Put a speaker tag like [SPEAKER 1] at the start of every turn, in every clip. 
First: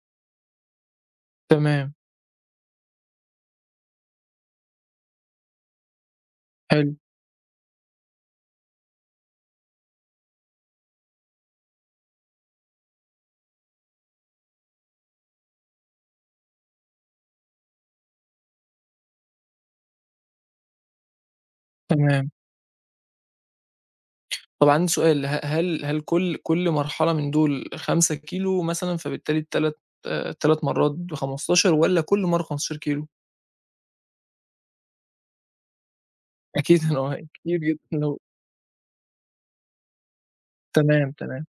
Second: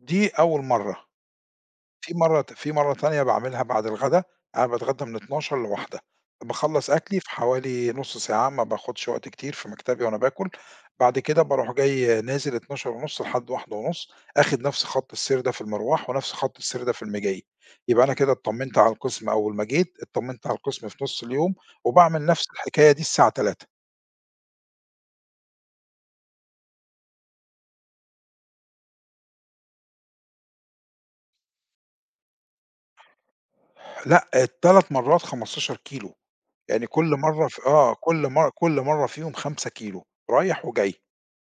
[SPEAKER 1] دي أول مَرّة،
[SPEAKER 2] تمام.
[SPEAKER 1] في مَرّة ت في مَرّة تانية باعملها بعد الغدا، أنا باتغدى من 12:00 ل13:00، باخلّص
[SPEAKER 2] حلو.
[SPEAKER 1] أكلي في حوالي نُص ساعة ما باخدش وقت كتير في مكتبي وأنا باكل، بعد كده بارُوح جاي نازل 12:30 لحد 13:30، آخد نفْس خط السير ده في المِرْواح ونفْس خط السير ده في المِجي، يبقى أنا كده اتْطمِّنت على القسم أول ما جيتK اتْطمِّنت على القسم في نُص اليوم، وباعمل
[SPEAKER 2] تمام.
[SPEAKER 1] نفْس الحكاية دي الساعة 15:00.
[SPEAKER 2] طَب عندي سؤال، ه هل هل كلّ كلّ مرحلة من دُول 5 كيلو مثلًا، فبالتالي التلات تلات مرّات ب15، والّا كلّ مَرّة 15 كيلو؟
[SPEAKER 1] لأ ال3 مرّات 15 كيلو
[SPEAKER 2] أكيد
[SPEAKER 1] يعني كلّ مَرّة ف آه
[SPEAKER 2] [unintelligible]
[SPEAKER 1] كلّ مَر كلّ مَرّة فيهم 5 كيلو، رايح وجاي
[SPEAKER 2] تمام، تمام،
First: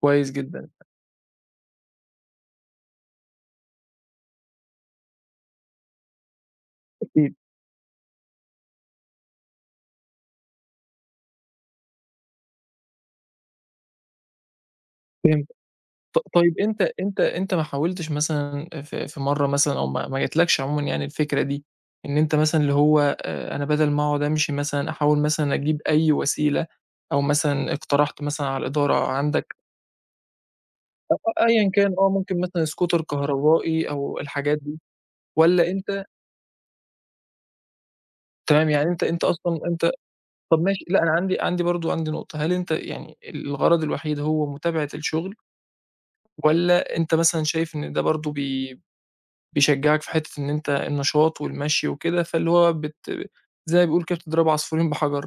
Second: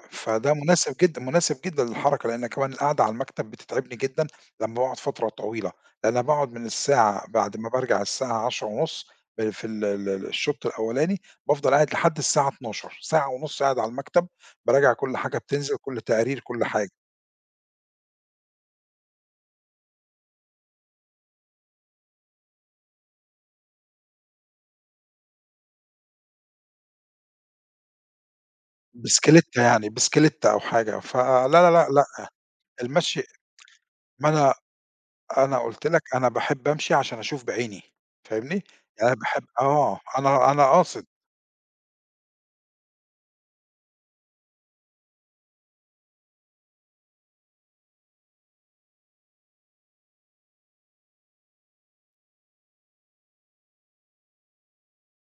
[SPEAKER 2] كويس
[SPEAKER 1] فده
[SPEAKER 2] جدًا.
[SPEAKER 1] مناسب جدًا مناسب جدًا للحركة لأن كمان القعدة على المكتب بتتعبني جدًا، لمّا باقعد فترة طويلة، أنا باقعد من الساعة
[SPEAKER 2] أكيد.
[SPEAKER 1] بعد ما بارجع الساعة 10:30 ال في ال ال الشوط الأوّلاني، بافضل قاعد لحد الساعة 12:00، ساعة ونُص قاعد على المكتب باراجع كلّ حاجة
[SPEAKER 2] فهمتك،
[SPEAKER 1] بتنْزل كلّ
[SPEAKER 2] ط
[SPEAKER 1] تقرير
[SPEAKER 2] طيب
[SPEAKER 1] كلّ
[SPEAKER 2] أنت
[SPEAKER 1] حاجة.
[SPEAKER 2] أنت أنت ما حاولتش مثلًا في في مَرّة مثلًا أو ما ما جاتلكش عمومًا يعني الفكرة دي، إن أنت مثلًا اللي هو آآ أنا بَدَل ما أقعد أمْشي مثلًا أحاول مثلًا أجيب أي وسيلة؟ أو مثلًا اقترحت مثلًا على الإدارة عندك
[SPEAKER 1] بِسْكِليتَّة يعني بِسْكِليتَّة أو حاجة، ف لا، لا،
[SPEAKER 2] أيًّا
[SPEAKER 1] لا،
[SPEAKER 2] كان
[SPEAKER 1] لأ،
[SPEAKER 2] آه ممكن مثلًا Scooter
[SPEAKER 1] المشي
[SPEAKER 2] كهربائي أو
[SPEAKER 1] ما أنا
[SPEAKER 2] الحاجات دي،
[SPEAKER 1] أنا
[SPEAKER 2] والّا
[SPEAKER 1] قُلت لك
[SPEAKER 2] أنت
[SPEAKER 1] أنا باحب أمشي عشان أشوف بعيني، فاهمني؟
[SPEAKER 2] تمام يعني أنت
[SPEAKER 1] أنا
[SPEAKER 2] أنت
[SPEAKER 1] باحب
[SPEAKER 2] أصلًا أنت
[SPEAKER 1] آه، أنا
[SPEAKER 2] طَب
[SPEAKER 1] أنا
[SPEAKER 2] ماشي لأ
[SPEAKER 1] قاصد.
[SPEAKER 2] أنا عندي عندي برضه عندي نقطة، هل أنت يعني الغرض الوحيد هو متابعة الشغل؟ والّا أنت مثلًا شايف إن ده برضه بي بيشجّعك في حتّة إن أنت النشاط والمشي وكده، فاللي هو بت زي ما بيقولوا كده بتضرب عصفورين بحجر؟